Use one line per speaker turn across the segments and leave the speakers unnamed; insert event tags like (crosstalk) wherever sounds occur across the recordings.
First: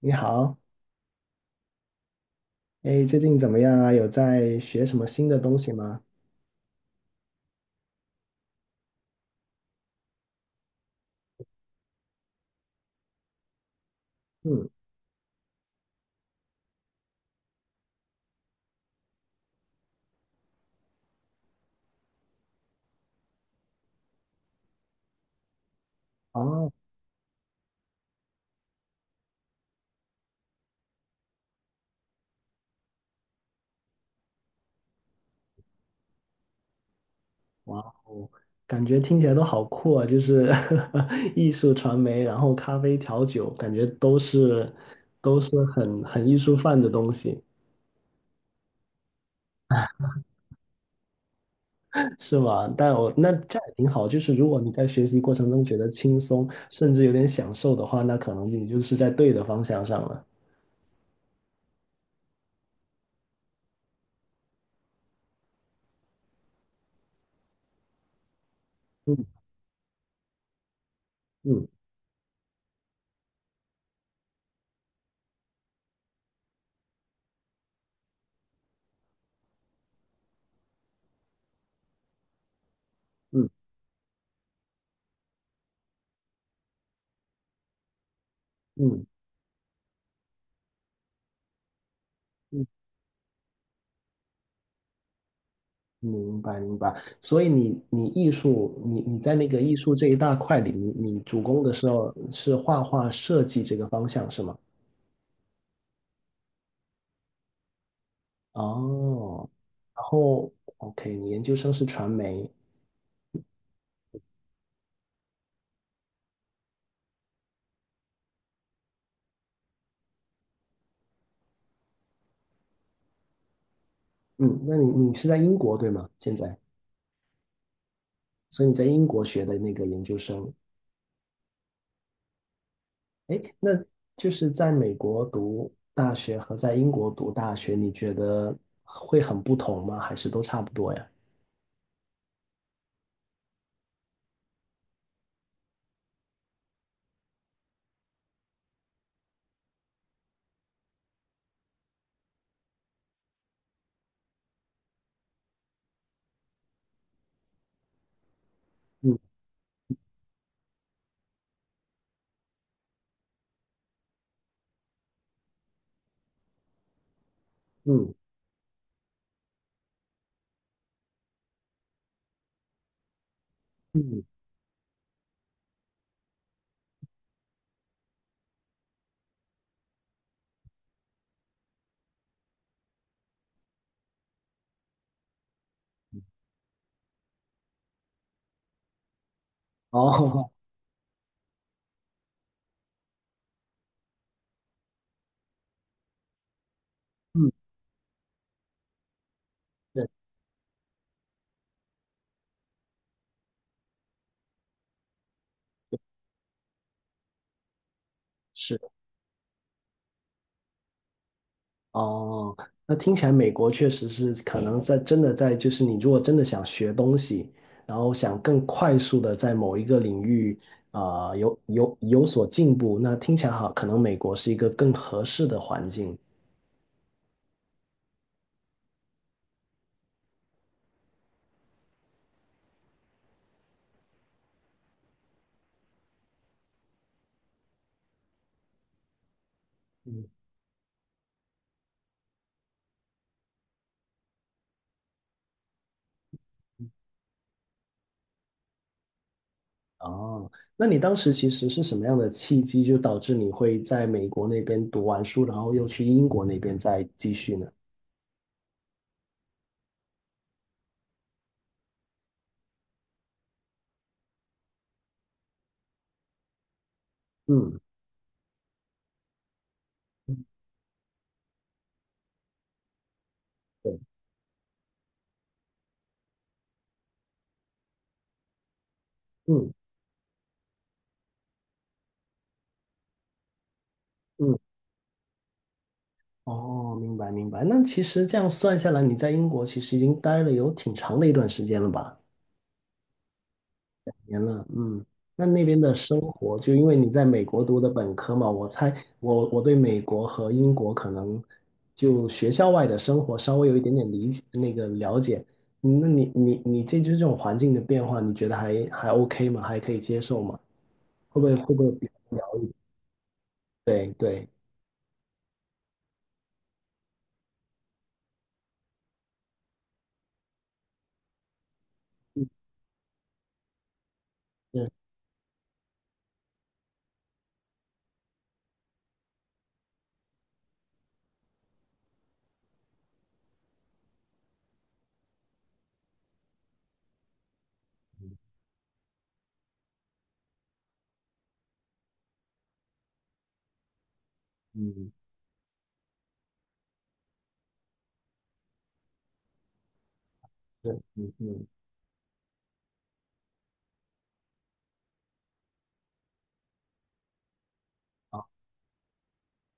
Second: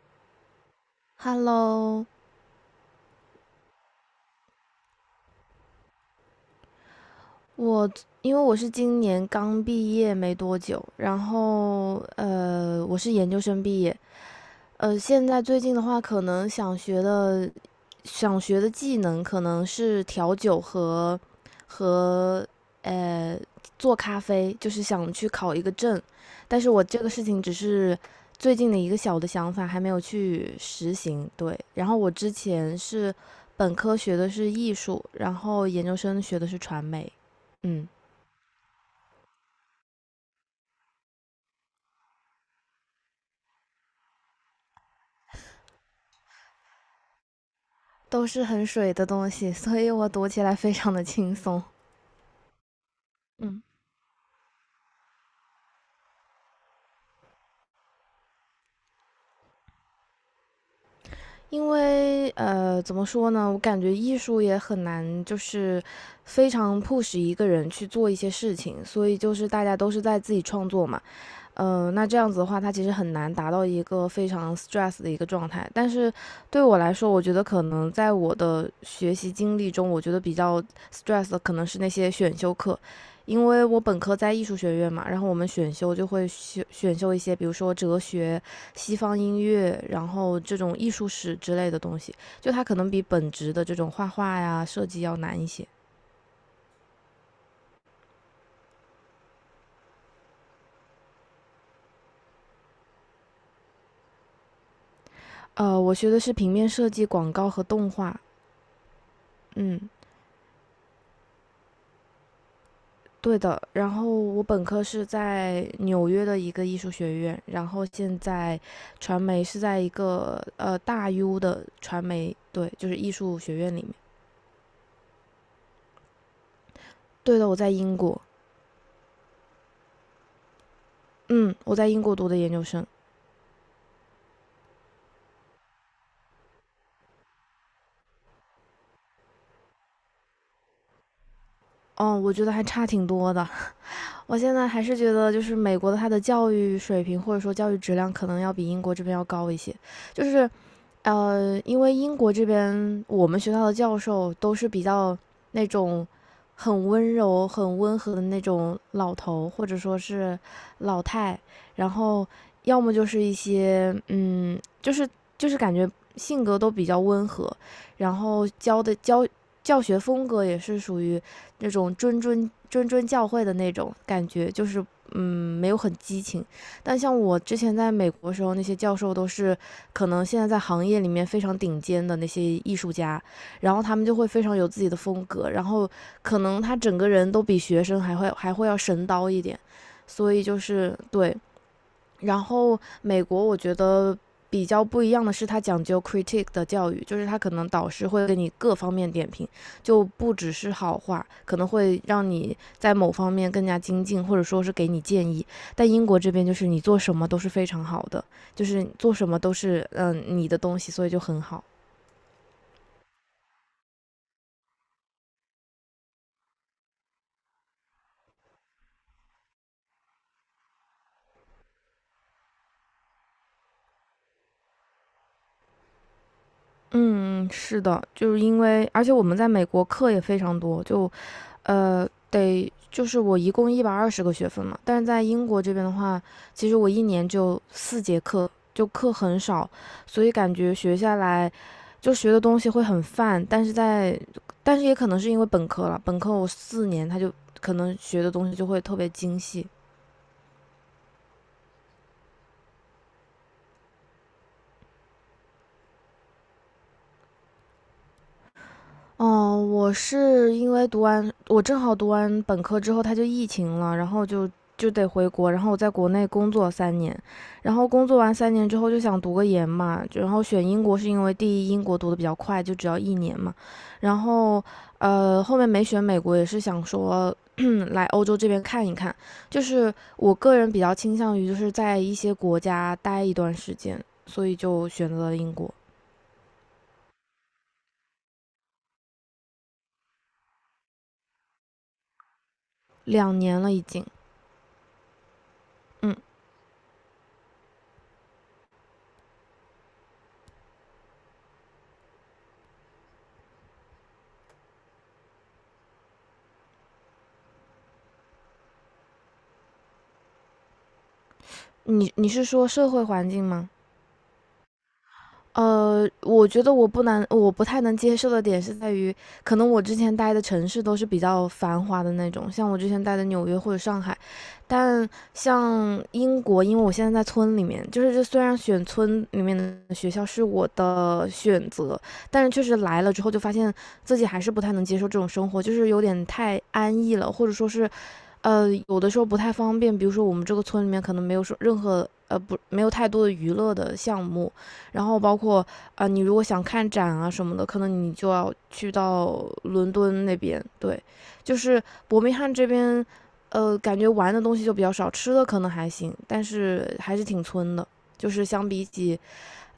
你好，
Hello,
哎，最近怎么样啊？有在学什么新的东西吗？
我因为我是今年刚毕业没多久，然后我是研究生毕业。
嗯。
现在最近的话，可能想学的技能可能是调酒和呃做咖啡，就是想去考一个证。但是
哦。
我这个事情只是最近的一个小的想法，还没有去实行。对，然后我之前是本科学的是艺术，然后研究生学的是传媒。
哇
嗯，
哦，感觉听起来都好酷啊！就是 (laughs) 艺术传媒，然后咖啡调酒，感觉都是很艺术范的东西。
都是很水的东西，所以我
(laughs)
读起来非常的轻松，
是吗？但我那这
嗯。
样也挺好，就是如果你在学习过程中觉得轻松，甚至有点享受的话，那可能你就是在对的方向上了。
因为怎么说呢？我感觉艺术也很难，就是非常 push 一个人去做一些事情，所以
嗯。
就是大家都是在自己创作嘛。
嗯。
嗯、那这样子的话，它其实很难达到一个非常 stress 的一个状态。但是对我来说，我觉得可能在我的学习经历中，我觉得比较 stress 的可能是那些选修课，因
嗯。
为我本科在艺术学院嘛，然后我们选修就会选修一些，比如说哲学、西
嗯。
方音乐，然后这种艺术史之类的东西，就它
嗯。
可能比本职的这种画画呀、设计要难一些。
明白明白。所以你艺术，你在那个艺术这一大块里，你主攻的时候是画画设计这个方向是吗？
呃，我学的是平面设计、广告和动画，
哦，
嗯，
然后 OK，你研究生是传媒。
对的。然后我本科是在纽约的一个艺术学院，然后现在传媒是在一个大 U 的传媒，对，就是艺术学院里面。
嗯，那你是在英国对吗？现在，
对的，我在英国，
所以你在英国学的那个研究生。
嗯，我在英国读的研究生。
哎，那就是在美国读大学和在英国读大学，你觉得会很不同吗？还是都差不多呀？
哦，我觉得还差挺多的。我现在还是觉得，就是美国的它的教育水平或者说教育质量可能要比英国这边要高一些。就是因为英国这边我们学校的教授都是比较那种很温柔、很温和的那种老
嗯。
头，或者说是老太，然后要么就是一些嗯，就是就是感觉性格都比较温和，
嗯。
然后教的教教学风格也是属于那种谆谆教诲的那种
嗯。
感觉，就是嗯，没有很激情。但像我之前在美国的时候，那些教授都是。可能现在在行业里面非常顶尖的那些艺术家，然后他们就会非常有自己的风格，然后可能他整个人都比学生还会要神叨一点，所以
哦。
就是对然后美国我觉得比较不一样的是，它讲究 c r i t i c 的教育，就是
(laughs)
它可
嗯，
能导师会给你各方面点评，就
对，
不只是好话，可能会让你在某方面更加精进，或者说是给你建议。但英国这边就是你做什么都是非常好的，就
是。
是做什么都是嗯、你的东西，所以就很好。
哦，那听起来美国确实是可能在真的在，就是你如果真的想学东西，然后想更快速的在某一个领域有所进步，那听起来好，可能美国是一个更合适的环境。
嗯，是的，就是因为，而且我们在美国课也非常多，就，就是我一共120个学分嘛，但是在英国这边的话，其实我一年就4节课，就课很少，所
嗯。
以感觉学下来就学的东西会很泛，但是在，但是也可能是因为本科了，本科我4年他就可能学的东西就会特别精细。
哦，那你当时其实是什么样的契机，就导致你会在美国那边读完书，然后又去英国那边再继续呢？
哦，我是因为读完，我正好读完本科之后，他就疫情了，然后就得回国，然后我在国内工作三年，然
嗯，
后工作完三年之后就想读个研嘛，就然后选英国是因为第一英国读的比较快，就只要一年嘛，
对，
然后后面没选美国也是想说，嗯，来欧洲这边看一看，就
嗯。
是我个人比较倾向于就是在一些国家待一段时间，所以
嗯。
就选择了英国。
哦，明白明白。那其实这样算下来，你在英国其实已经待了有挺长的一段时间了吧？
2年了已经，
年了，嗯。那那边的
嗯。
生活，就因为你在美国读的本科嘛，我猜我对美国和英国可能就学校外的生活稍微有一点点理解，那个了解。嗯，那你这就是这种环境的变化，你觉得还 OK 吗？还可以接受吗？会不会比较
你你
无聊
是
一
说
点
社会环境吗？
对对，
呃，我觉得我不难，我不太能接受的点是在于，可能我之前待的城市都是比较繁华的那
嗯。
种，像我之前待的纽约或者上海，
嗯。
但像英国，因为我现在在村里面，就是这虽然选村里面的学校是我的选择，但是确实来了之后就发现自己还是不太能接受这种生活，就是有点太安逸了，或者说是，呃，有的时候不太方便，比如说我们这个村里面可能没有说任何呃不没有太多的娱乐的项目。然
嗯。
后包括啊、你如果想看展啊什么的，可能你就要去到伦敦那边。
是。
对，
嗯。
就
嗯。
是伯明翰这边，呃，感觉玩的东西就比较少，吃的可能还行，但是还是挺村的。就是相比起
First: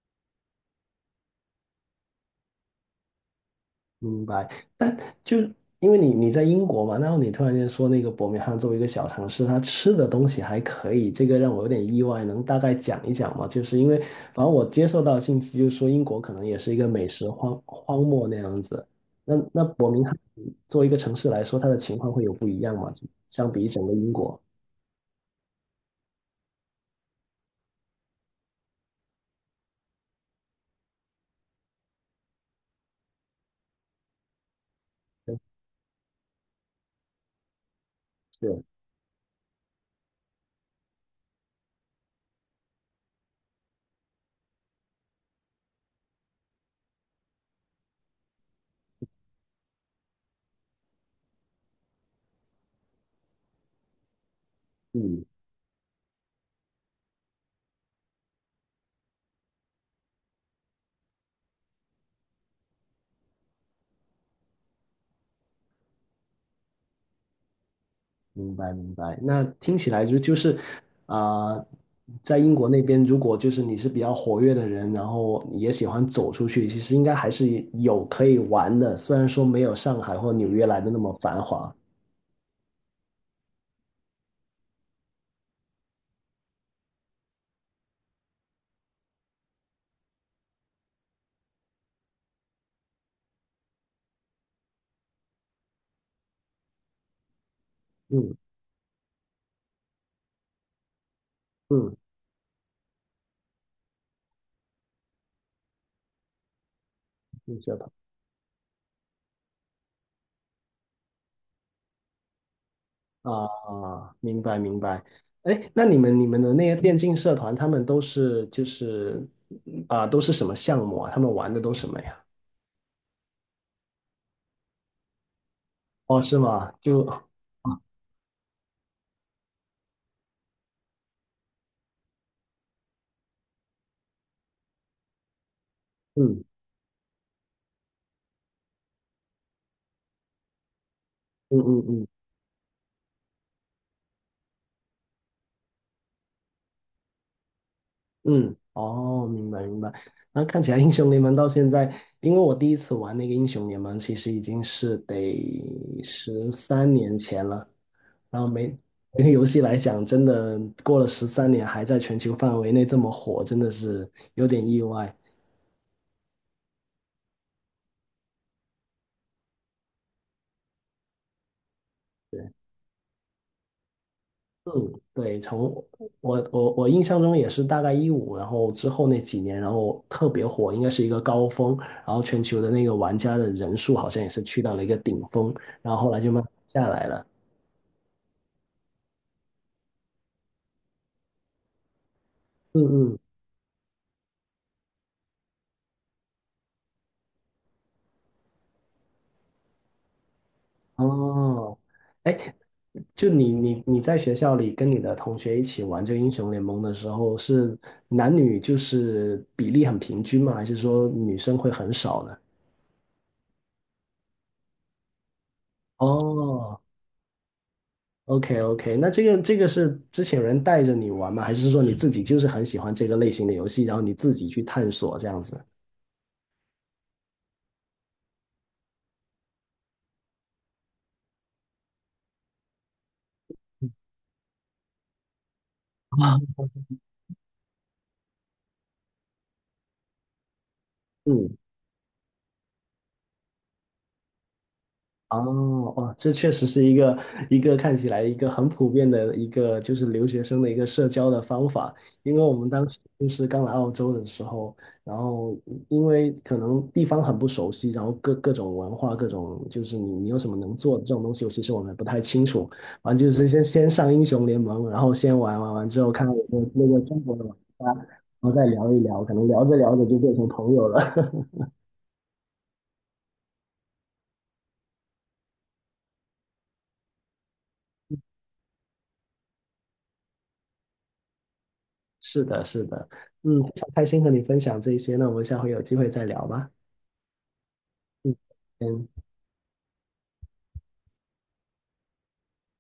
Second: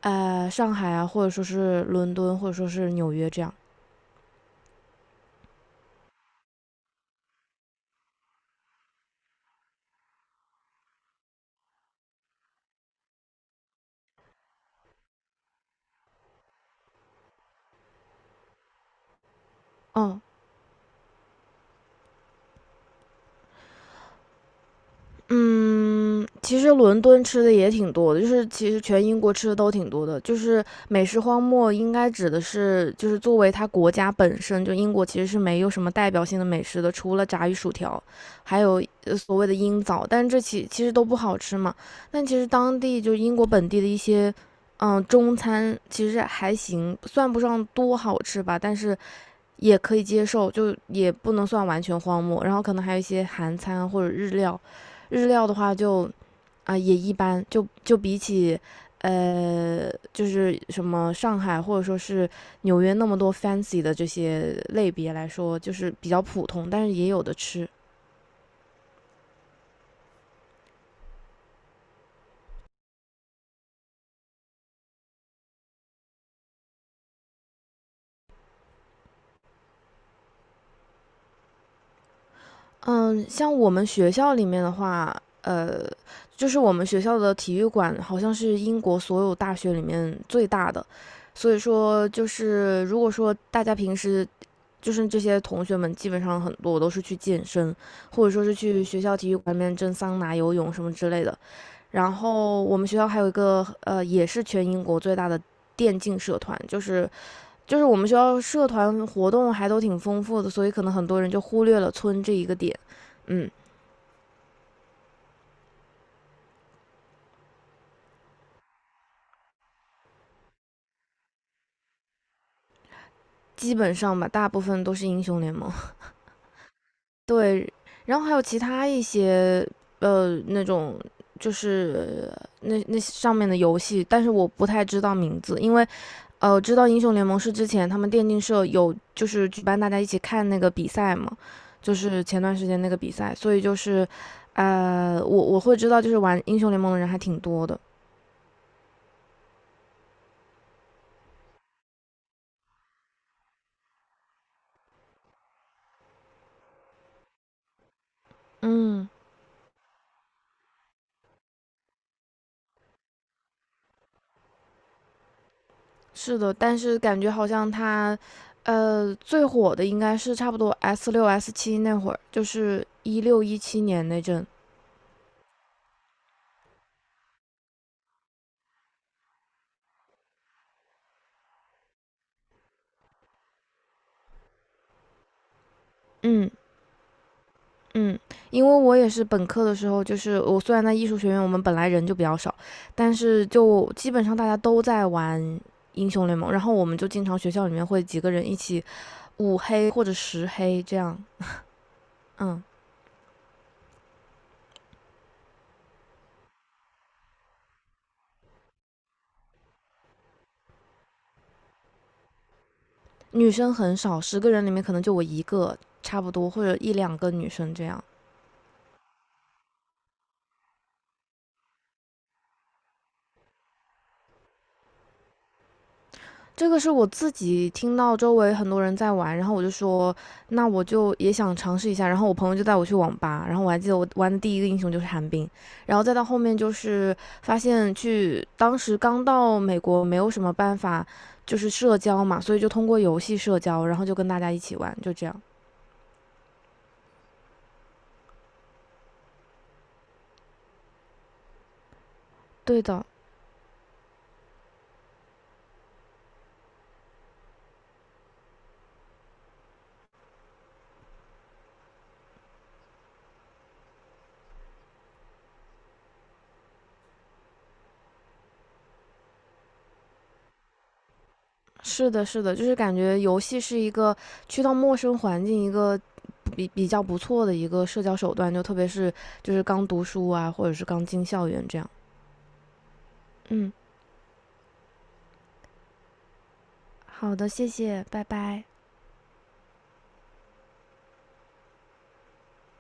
上海啊，或者说是伦敦，或者说是纽约这样。
明白，但就因为你在英国嘛，然后你突然间说那个伯明翰作为一个小城市，它吃的东西还可以，这个让我有点意外，能大概讲一讲吗？就是因为反正我接受到的信息就是说英国可能也是一个美食荒漠那样子，那伯明翰
嗯，
作为一个城市来说，它的情况会有不一样吗？就相比整个英国，
嗯，其实伦敦吃的也挺多的，就是其实全英国吃的都挺多的。就是美食荒漠应该指的是，就是作为它国家本身，就英国其实是没有什么代表性的美食的，除了炸鱼薯条，还
是。
有所谓的鹰枣，但这其实都不好吃嘛。但其实当地就是英国本地的一些，嗯，中餐其实还行，算不上多好吃吧，但是也可以接受，就也不能算完全荒漠。然后可能还有一些韩餐或者日料，
嗯，
日料的话就啊、也一般，就比起就是什么上海或者说是纽约那么多 fancy 的这些类别来说，就是比较普通，但是也有的吃。
明白明白。那听起来就是啊、呃在英国那边，如果就是你是比较活跃的人，然后也喜欢走出去，其实应该还是有可以玩的，虽然说没有上海或纽约来的那么繁华。
嗯，像我们学校里面的话，呃，就是我们学校的体育馆好像是英国所有大学里面最大的，所以说就是如果说大家平时就是这些同学们，基本上很多都是去健身，或者
嗯。
说是去学校体育馆里面蒸桑拿、游泳什么之类的。
嗯。
然后我们学校还有一个也是全英国最大的电竞社团，就是
嗯，社
就是
团
我们学校社团活动还都挺丰富的，所以可能很多人就忽略了村这一个点。嗯，
啊。明白明白。哎，那你们你们的那些电竞社团，他们都是都是什么项目啊？他们玩的都什么呀？
基本上吧，大部分都是英雄联盟。
哦，是吗？就
(laughs) 对，然后还有其他一些那种就是那上面的游戏，但是我不太知道名字，因为。
嗯。
呃，知道英雄联盟是之前他们电竞社有就是举办大家一起看那个比赛嘛，
嗯。嗯。
就
嗯。
是前段时间那个比赛，所以就是，呃，我会知道就是玩英雄联盟的人还挺多的，
嗯。哦，明白明白。那看起来英雄联盟到现在，因为我第一次玩那个英雄联盟，其实已经是得十三年前了。然后每
嗯，
每个游戏来讲，真的过了十三年还在全球范围内这么火，真的是有点意外。
是的，但是感觉好像它，呃，最火的应该是差不多 S6 S7那会儿，就
对，
是16、17年那阵，
嗯，对，从我印象中也是大概2015，然后之后那几年，然后特别火，应该是一个高峰，然后全球的那个玩家的人数好像也是去到了一个顶峰，然后后来就慢慢
嗯。
下来了。
嗯，因为我也是本科的时候，就是我虽然在艺术学院，我们本来人就比较少，
嗯。
但
嗯。
是就基本上大家都在玩英雄联盟，然后我们就经常学校里面会几个人一起5黑或者10黑这样，
哦。哎，
嗯，
就你在学校里跟你的同学一起玩这个英雄联盟的时候，是男女就是比例很平均吗？还是说女生会很少呢？
女生很少，十个人里面可能就我一个，差不多或者
哦
1、2个女生这样。
，OK OK，那这个是之前有人带着你玩吗？还是说你自己就是很喜欢这个类型的游戏，然后你自己去探索这样子？(laughs)
这个是我自己听到周围很多人在玩，然后我就说，那我就也想尝试一下。然后我朋友就带我去网吧，然后我还记得我玩的第一个英雄就是寒冰，然后再到
啊。
后面就是发现去当时刚到美国没有什么办法，
嗯。
就是社交嘛，所以就通过游戏社交，然后就跟大家一起玩，就这样。
哦。哦，这确实是一个看起来一个很普遍的一个就是留学生的一个社交的方法，因为我们
对
当时
的，
就是刚来澳洲的时候，然后因为可能地方很不熟悉，然后各种文化、各种就是你有什么能做的这种东西，其实我们也不太清楚。完就是先上英雄联盟，然后先玩玩完之后看看有没有那个中国的玩家，然后再聊一聊，可能聊着聊着就变成朋友了。
是的，是的，就是感觉游戏是一个去到陌生环境一个比较不错的一个社交手段，就特别是就是刚读书啊，或者是刚进校园这样。
是的，是的。嗯，非
嗯，
常开心和你分享这些，那我们下回有机会再聊吧。
好的，谢谢，拜
嗯。
拜。
嗯。